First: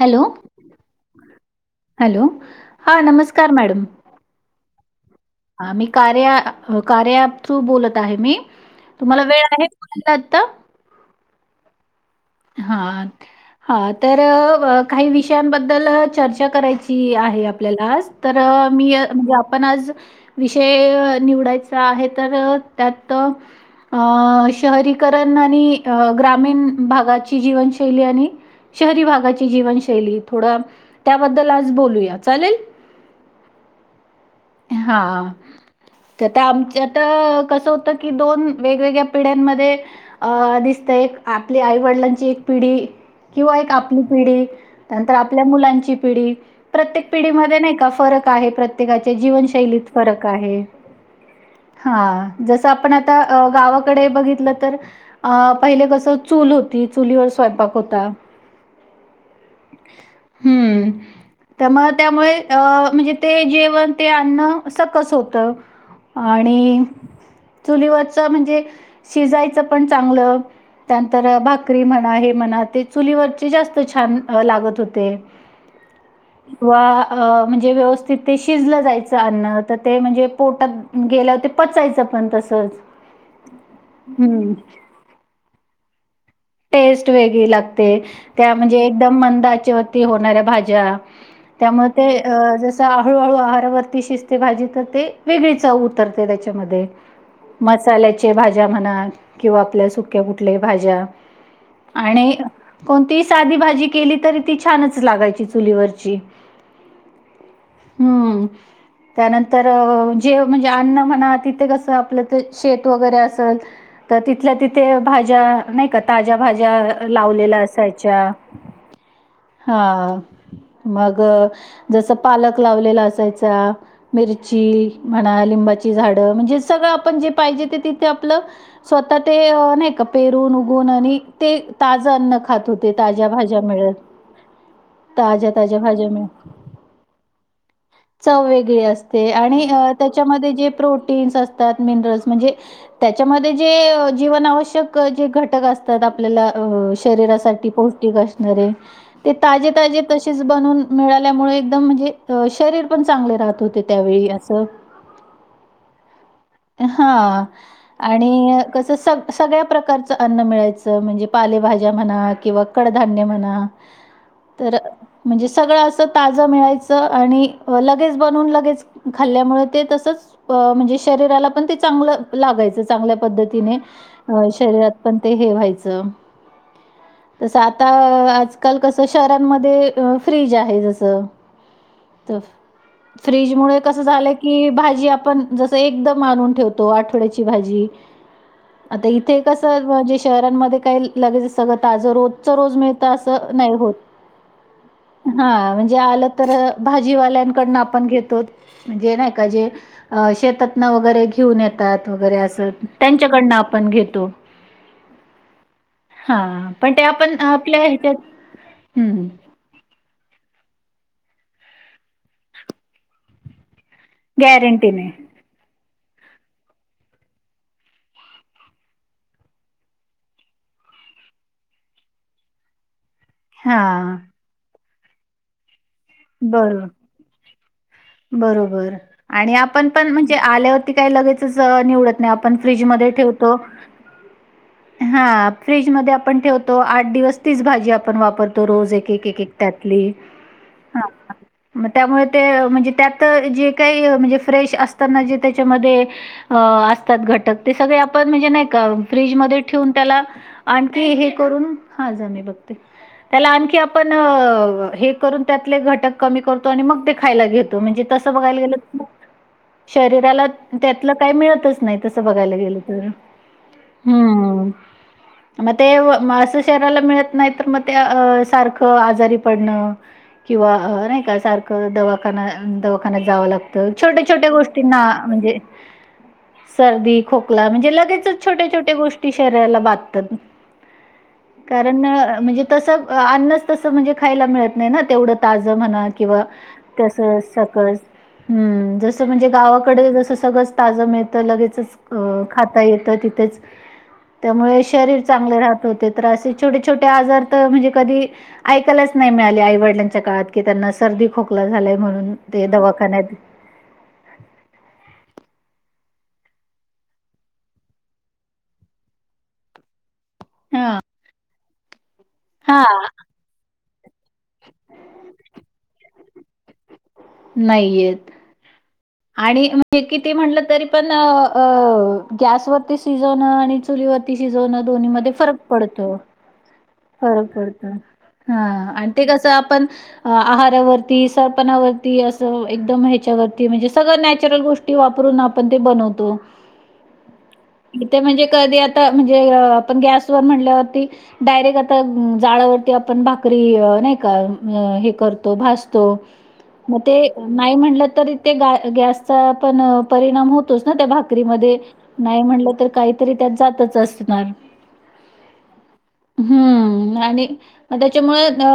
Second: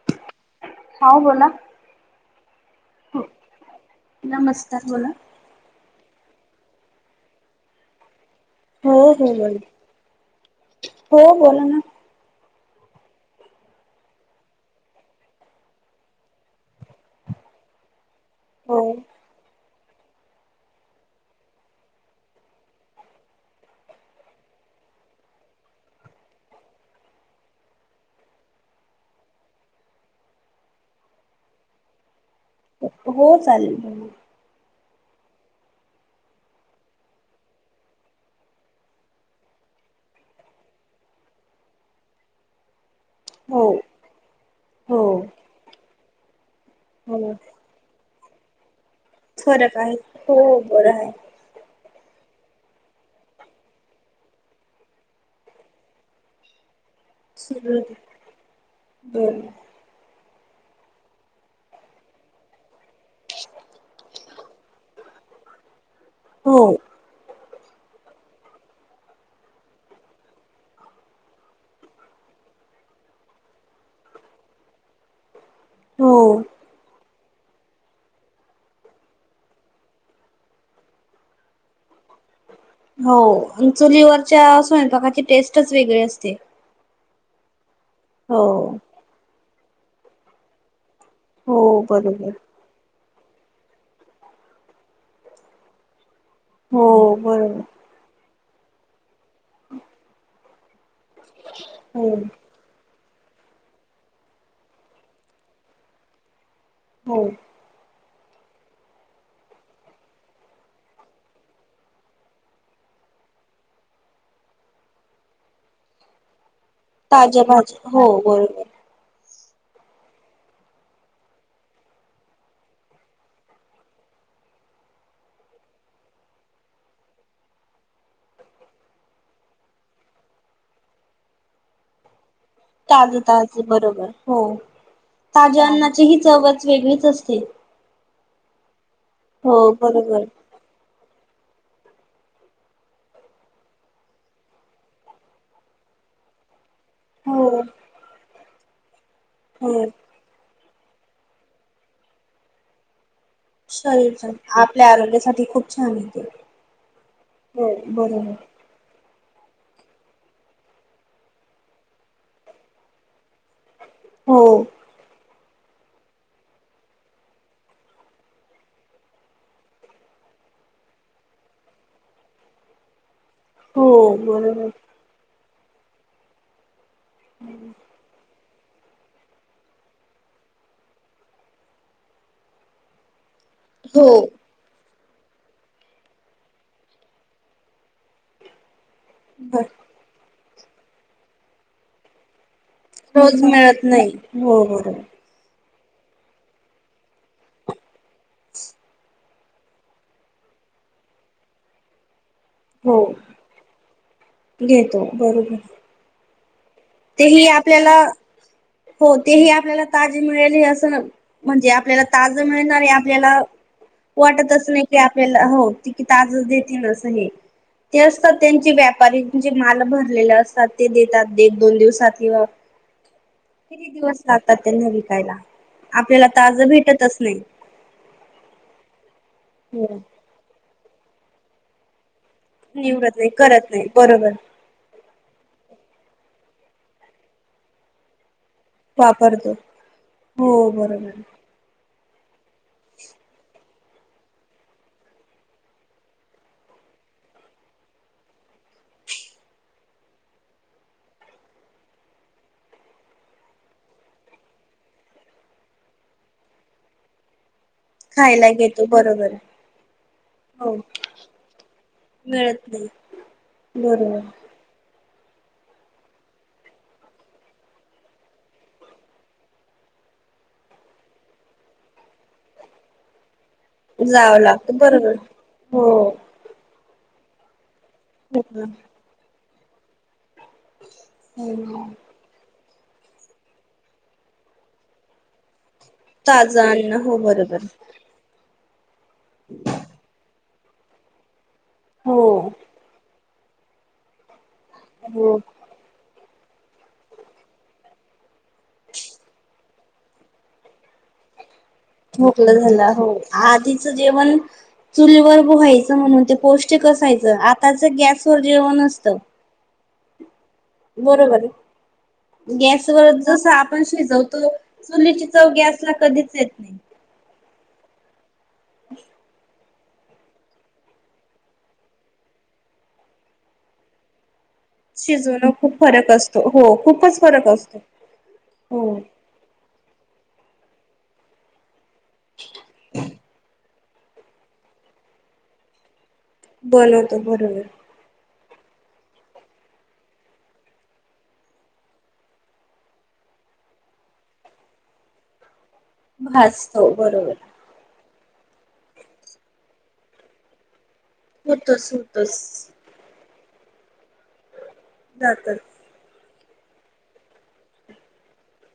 Hello हाव बोला. Hello हा नमस्कार मॅडम नमस्कार बोला. हा मी कार्या कार्या ॲप तून बोलत आहे मी हो तुम्हाला हो वेळ बोल आहे बोलायला आत्ता? हो बोला ना हा हा तर काही विषयांबद्दल चर्चा करायची आपल्याला तर हो मी म्हणजे आपण आ. विषय निवडायचा आहे तर त्यात अ शहरीकरण आणि ग्रामीण भागाची जीवनशैली आणि शहरी भागाची जीवनशैली थोड त्याबद्दल आज बोलूया चालेल. हो चालेल. हा... तर आमच आता कसं होतं की दोन वेगवेगळ्या पिढ्यांमध्ये अ दिसत एक आपली आईवडिलांची पिढी किंवा हो एक आपली पिढी हो नंतर आपल्या मुलांची पिढी प्रत्येक हो पिढीमध्ये नाही का फरक आहे प्र प्रत्येकाच्या जीवनशैलीत आहे फरक हो आहे‌. बरं आहे. हा जसं आपण आता गावाकडे बघितलं तर अ पहिले कस चूल होती चुलीवर स्वयंपाक सुरू होता. बर. हम्म. त्यामुळे त्यामुळे अ म्हणजे ते जेवण ते आणणं सकस होतं. हो आणि चुलीवरच म्हणजे शिजायचं पण चांगलं त्यानंतर भाकरी म्हणा हे म्हणा ते चुलीवरचे जास्त छान लागत होते. हो. व म्हणजे व्यवस्थित ते शिजलं जायचं अन्न तर ते म्हणजे पोटात गेल्या होते पचायचं पण तसंच हो चुलीवरच्या हं. असून प्रकाची टेस्टच वेगळी असते. टेस्ट वेगळी लागते हो त्या म्हणजे एकदम मंदाच्या वती होणाऱ्या भाज्या हो त्यामुळे ते बरोबर हळूहळू आहारवरती शिस्ते भाजी तर ते वेगळी चव उतरते हो त्या बरोबर मसाल्याचे भाज्या म्हणा किंवा आपल्या सुक्या कुठल्या भाज्या [inaudible] आणि कोणतीही साधी भाजी केली तरी ती छानच लागायची चुलीवरची हो. हम्म. त्यानंतर जे म्हणजे अन्न म्हणा तिथे कस आपलं ते शेत वगैरे असल तर तिथल्या तिथे भाज्या नाही का ताज्या भाज्या ताज्या लावलेला भाज्या हो असायच्या बरोबर हा मग जसं पालक लावलेला असायचा मिरची, म्हणा लिंबाची झाड म्हणजे सगळं आपण जे पाहिजे ते तिथे आपलं स्वतः ते नाही का पेरून उगून आणि ते ताज अन्न खात होते, ताजं ताज्या भाज्या ताज मिळत. बरोबर, हो. ताज्या ताज्या-ताज्या अन्नाची भाज्या ही मिळ चवच वेगळीच असते. चव वेगळी असते हो आणि बरोबर त्याच्यामध्ये जे प्रोटीन्स न म्हणजे त्याच्यामध्ये जे जीवनावश्यके जे घटक अस तर आपल्याला शरीरा हो. साठी पौष्टिक असणारे ते ताजे हो ताजे तशीच बनून मिळाल्यामुळे एकदम म्हणजे शरीर पण चांगले राहात. शरीर आपल्या आरोग्यासाठी खूप छान ये ते. हा हो बरोबर आणि कसं सग सगळ्या प्रकारचं अन्न मिळायचं म्हणजे पालेभाज्या म्हणा किंवा कडधान्य म्हणा. हो तर म्हणजे सगळं असं ताजं मिळायचं आणि लगेच बनून लगेच. खाल्ल्यामुळे ते तसच म्हणजे शरीराला पण ते चांगलं लागायचं चांगल्या पद्धती तिने हो अ बरोबर शरीरात पण ते हे व्हायचं तसं आता आज काल कस शहरांमध्ये फ्रीज आहे जसं फ्रीजमुळे कस हो. झालंय कि भाजी आपण जसं एकदम आणून ठेवतो आठवड्याची भाजी. आता इथे कसं म्हणजे शहरांमध्ये काही लगेचं सगळं ताजं रो रोज मिळत रोज असं नाही मिळत होत. हो बरोबर हा म्हणजे आलं तर भाजीवाल्यांकडून आपण घेतो. म्हणजे नाही का जे शेतातन वगैरे घेऊन येतात वगैरे अस. हो त्यांच्याकडन आपण घेतो. घेतो, बरोबर. हा पण ते आपण तेही आपल्या आपल्याला ह्याच्यात हो हम्म तेही आपल्याला ताजे मिळेल असं म्हणजे आपल्याला ताजं मिळणार आणि आपल्याला वाटतच नाही ते गॅरंटीने आपल्याला हो ते की ताजच देतीले असं नाही. ते असतात त्यांचे व्यापारी जे माल भरलेले असतात ते देतात एक दोन दिवसात किंवा हा किती दिवस लागतात त्यांना विकायला आपल्याला ताज भेटतच नाही. बरोब बरोबर आणि आपण हो. पण म्हणजे आल्यावरती काही लगेचच निवडत नाही आपण फ्रीजमध्ये निवडत नाही ठेवतो. करत नाही बरोबर हा फ्रीज मध्ये आपण ठेवतो आठ दिवस तीच भाजी आपण वापरतो. तो रोज एक एक वापरतो एक त्यातली हो हां. बरोबर. हां. मग त्यामुळे ते म्हणजे त्यात जे काही म्हणजे फ्रेश असत ना जे त्याच्यामध्ये अ असतात घटक ते सगळे आपण म्हणजे नाही का फ्रीजमध्ये ठेवून त्याला आणखी हे करून, हा जा मी बघते. त्याला आणखी आपण हे करून त्यातले घटक कमी करतो आणि मग ते खायला घेतो. तो म्हणजे तसं खायला बघायला घेतो गेलं. बरोबर शरीराला हो त्यातलं काही मिळतच नाही तसं बघायला मिळत गेलं नाही तर. बरोबर. हं. मग ते असं शरीराला मिळत नाही तर मग ते सारखं आजारी पडणं. किंवा नाही का सारखं दवाखाना दवाखान्यात जाव लागत. तर छोट्या जावं छोट्या लागत गोष्टींना बरोबर म्हणजे हो सर्दी खोकला म्हणजे लगेचच छोट्या छोट्या गोष्टी शरीराला बाधतात. कारण म्हणजे तस अन्नच तस म्हणजे खायला मिळत नाही ना तेवढं ताज म्हणा किंवा ताजं अन्न तस हो बरोबर सकस. हम्म जसं म्हणजे गावाकडे जस सगळंच ताजं मिळतं लगेचच हो खात. येत तिथेच त्यामुळे शरीर हो चांगले राहत होते. छ छ आजार म्हणे क य नाही मि आड का त्यां खोक खकलं झालं हो आधीचं जेवण चुलीवर बुहायचं म्हणून ते पौष्टिक असायचं आताच गॅसवरर जेवण असत. [inaudible] हां, बरोबर हां, गॅसवर. जस आपण शिजवतो चुलीची चव गॅसला कधीच येत नाही. नाहीयेत आणि हे किती म्हटलं तरी पण गॅसवरती सीझन आणि चुलीवरती तिशी जोन दोन्ही मध्ये शिजवण फरक खूप पडतो. असतो हो खूपच. [unintelligible] फरक असतो पडत हो हा. ते कसं आपण आहारावरती सरपणावरती असं एकदम ह्याच्यावरती म्हणजे सगळं नॅचरल गोष्टी वापरून आपण ते बनवतो. बनवतो बरोबर. इथे म्हणजे कधी आता म्हणजे आपण गॅस वर म्हणल्यावरती डायरेक्ट. आ जाडवरती आपण भाकरी नाही का हे करतो भास. भाजतो बरोबर [unintelligible] नाही म्हटलं तरी ते गॅसचा पण परिणाम होतोच ना त्या नकरी म होतोच होतोच नाही म्हणलं तर काहीतरी त्यात जातच असणार. जातात. हम्म आणि त्याच्यामुळे अ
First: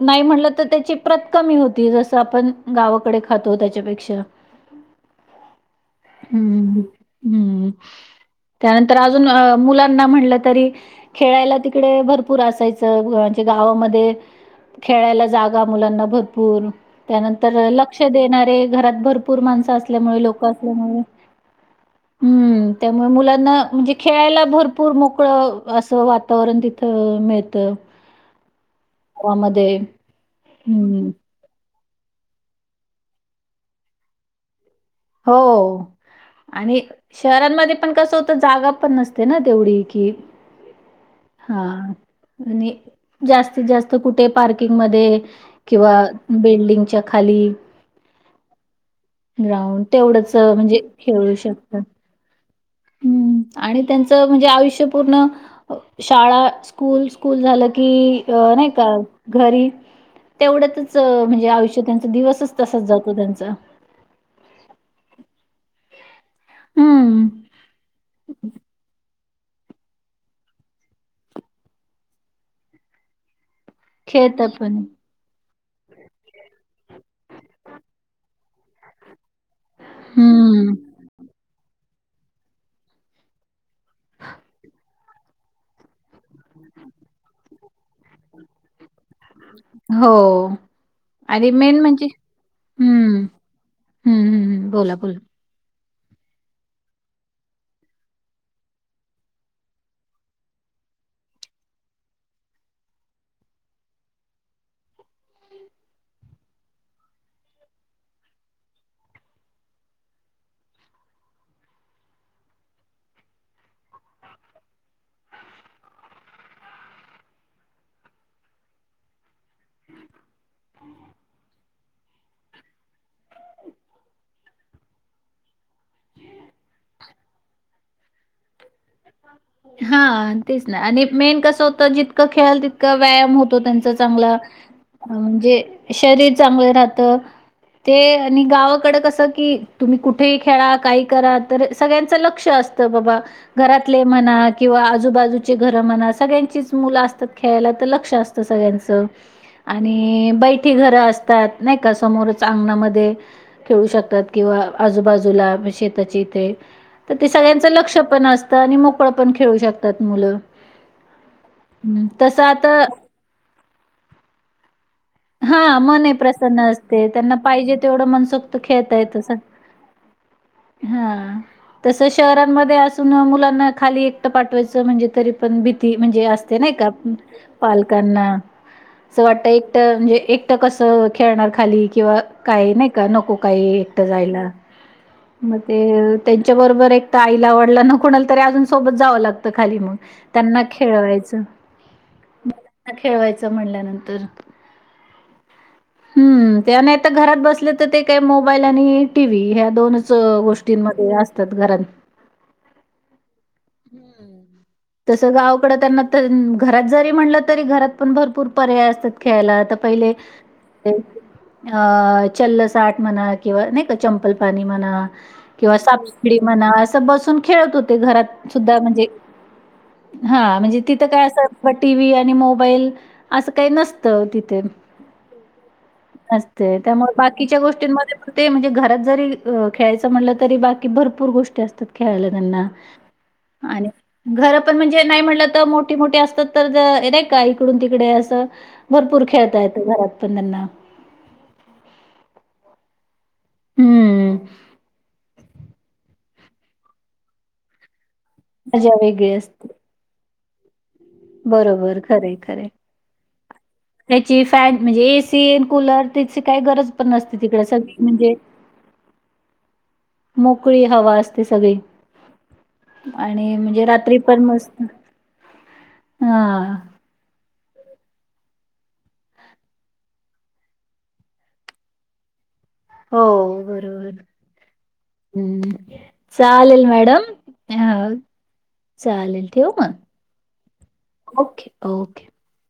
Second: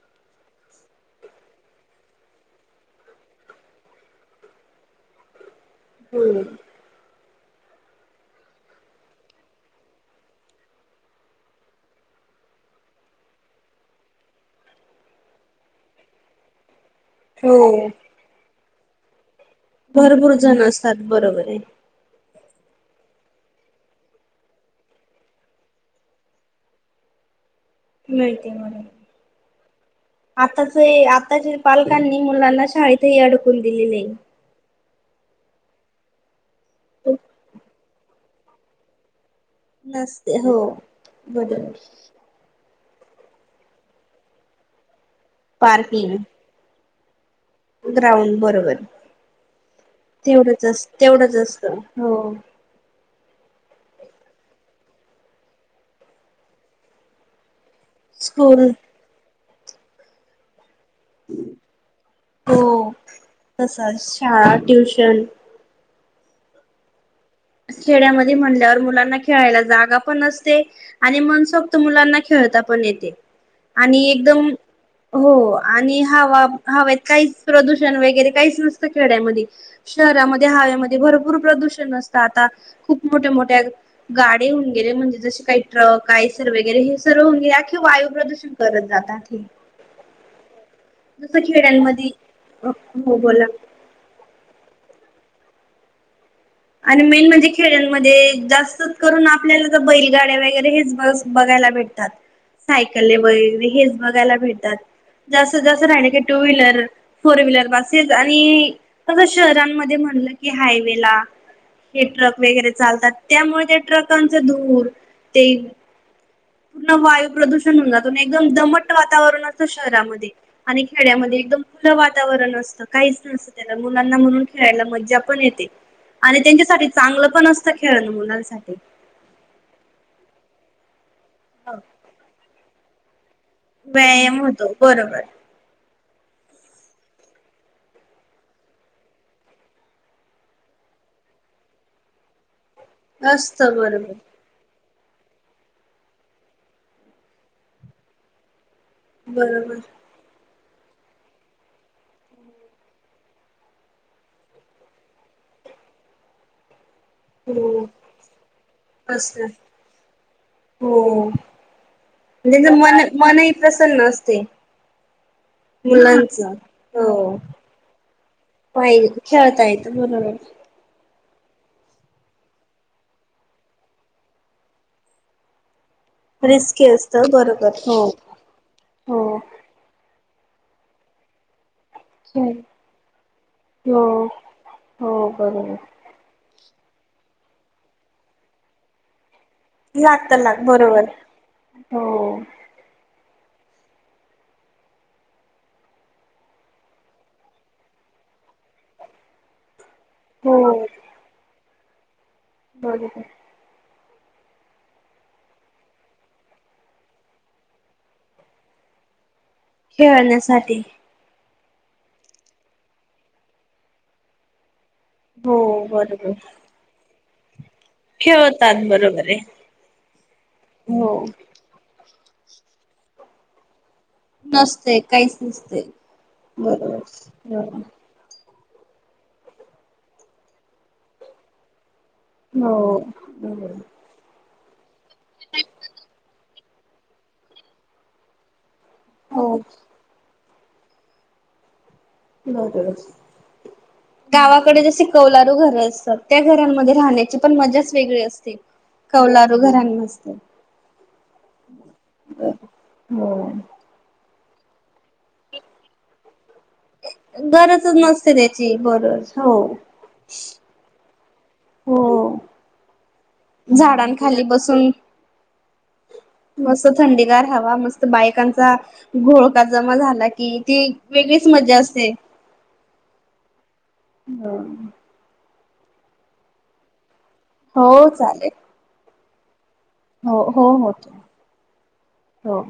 नाही म्हटलं तर त्याची प्रत कमी होती जसं आपण गावाकडे खातो त्याच्यापेक्षा. हम्म. हम् त्यानंतर अजून मुलांना म्हणलं तरी खेळायला ती कडे भरपूर असायचं म्हणजे गावामध्ये खेळायला जागा मुलांना भरपूर त्यानंतर हो लक्ष देणारे घरात भरपूर माण असल्यामुळे भरपूर लोक जण असल्यामुळे. असतात बरोबर आहे हम्म त्यामुळे मुलांना म्हणजे खेळायला भरपूर मोकळं असं वा तावरण तिथं मिळत. नाही ते मला. मध्ये आताचे आताच्या पालकांनी मुलांना शाळेतही अडकून दिलेले आहे. हो आणि शहरांमध्ये पण कसं होतं जागा पण नस ते ना तेवढी कि नसते हो हा बरोबर आणि जास्तीत जास्त कुठे पार्किंग मध्ये किंवा पार्किंग बिल्डिंगच्या खाली ग्राउंड बरोबर राहून तेवढंच तेवढच म्हणजे अस खेळू तेवढंच असत शकतात. हो. हम्म आणि त्यांचं म्हणजे आयुष्य पूर्ण शाळा, स्कूल स्कूल झालं की अ स्कूल नाही का घरी. तेवढ्यातच म्हणजे आयुष्य त्यांचा दिवसच तसाच जातो त्यांचा. ब शाळा ट्यूशन हम्म. खेड्यामध्ये म्हणल्यावर मुलांना खेळायला जागा पण नसते. आणि मनसोक्त मुलांना खेळता पण येते आणि एकदम खेळतात पण हो आणि हवा हवेत काहीच प्रदूषण वगैरे काहीच नसतं खेड्यामध्ये. शहरामध्ये हम्म. हव्यामध्ये भरपूर प्रदूषण असत आता खूप मोठ्या मोठ्या गाडे होऊन गेले म्हणजे जसे काही ट्रक काय सर वगैरे हे सर्व होऊ गेले अख्खे वायू प्रदूषण करत जातात. हे हो जसं आणि मेन म्हणजे खेड्यांमध्ये हो हम्म बोला हम् हम्म बोला बोला. आणि मेन म्हणजे खेड्यांमध्ये जास्तच करून आपल्याला ज बैलगाड्या वगैरे हेच ब बघायला भेटतात सायकल वगैरे हेच बघायला भेटतात. जास्त जास्त राहणे की two wheeler four wheeler buses आणि असं शहरांमध्ये म्हणलं की हायवे ला हे ट्रक वगैरे चालतात त्यामुळे त्या ट्रकांच धूर ते पूर्ण वायू प्रदूषण होऊन जातो एकदम दमट वातावरण असतं शहरामध्ये. आणि खेड्यामध्ये एकदम खुलं वातावरण असतं काहीच नस त्याला मुलांना म्हणून खेळायला मज्जा पण येते. आणि त्यांच्यासाठी चांगलं पण असतं खेळण मुलांसाठी. हा तेच ना आणि मेन कस होत जितकं खेळल तितका व्यायाम हो तो त्यांचा चांगला व्यायाम होतो बरोबर म्हणजे शरीर चांगलं राहत. ते आणि गावाकडे कसं कि तुम्ही कुठेही खेळा काही करा तर सगळ्यांचं लक्ष अस बाबा असत घरात. बरोबर किंवा आजूबाजूची घरं म्हणा सगळ्यांचीच मुलं असतात खेळायला तर लक्ष असतं सगळ्यांच. बरोबर आणि बैठी घर असतात नाही का समोरच अंगणामध्ये खेळू शकतात किंवा आजूबाजूला शेताचे इथे तर ते सगळ्यांचं हो लक्ष पण अस मोकळ पण असत खेळू शकतात मुल हो तस त्यांच आता मन मनही प्रसन्न असते. हा मन ही मुलांच प्रसन्न असते त्यांना हो पाहिजे तेवढं मनसोक्त खेळता येत तसं खेळतायत बरोबर. हा. तसं शहरांमध्ये असून मुलांना खाली एकटं पाठवायचं म्हणजे तरी पण ती म्हणजे असते ना रिस्की का असत बरोबर हो पालकांना असं हो वाटत एक एक म्हणजे एकटं कस खेळणार खाली किंवा खेळ. काही नाही का नको काही एकटं हो जायला हो मग बरोबर. ते त्यांच्या बरोबर एक तर आईला वडिलांना कुणाला तरी अजून सोबत जावं लागत. खाली मग लागत लाग त्यांना बरोबर. खेळवायचं हो खेळवायचं म्हणल्यानंतर हम्म त्या नाही तर घरात बसले तर ते काय मोबाईल आणि टीव्ही ह्या दोन हो गोष्टींमध्ये असतात घरात ब का [unintelligible] हम्म. तसं गावाकड त्यांना घरात जरी म्हणलं तरी घरात पण भरपूर पर्याय असतात खेळायला तर पहिले साठी अ चल्ल साठ म्हणा किंवा नाही का चंपल पाणी म्हणा हो किंवा बरोबर. सापसिडी म्हणा अस बसून खेळत होत. ते घरात सुद्धा खेळतात म्हणजे बरोबर आहे. हा म्हणजे तिथं हो. काय असं व टी व्ही आणि मोबाईल असं काही नस नसतेय काहीच नसते. नसते बरोबर त्यामुळे बाकीच्या गोष्टींमध्ये ते म्हणजे घरात जरी खेळायचं म्हटलं तरी बाकी भरपूर गोष्टी असतात खेळायला त्यांना हो बरोबर. आणि घर पण म्हणजे नाही म्हटलं तर मोठी मोठीे असतात तर रे का इकडून तिकडे असं भरपूर हो खेळता येत घरात पण त्यांना [inaudible] हं. गावाकडे जसे कौलारू घर असतात. त्या घरांमध्ये राहण्याची पण मजाच वेगळी असते मजा वेगळी कवलारू असते. घरांमध्ये बरोबर खरे खरे हो. त्याची फॅन म्हणजे ए सी कुलर त्याची काही गरज पण नसते तिकडे गरजच सगळी नसते म्हणजे त्याची बरोबर हो उकळी हवा असते सगळी हो. आणि म्हणजे रात्री झाडांखाली पण मस्त बसून हां. मस्त थंडीगार हवा मस्त बायकांचा घोळका जमा झाला कि ती वेगळीच मजा असते. हो बरोबर हम. हम्म चालेल मॅडम अ हो चालेल. चालेल ठेवू म? हो हो ठेवा हो.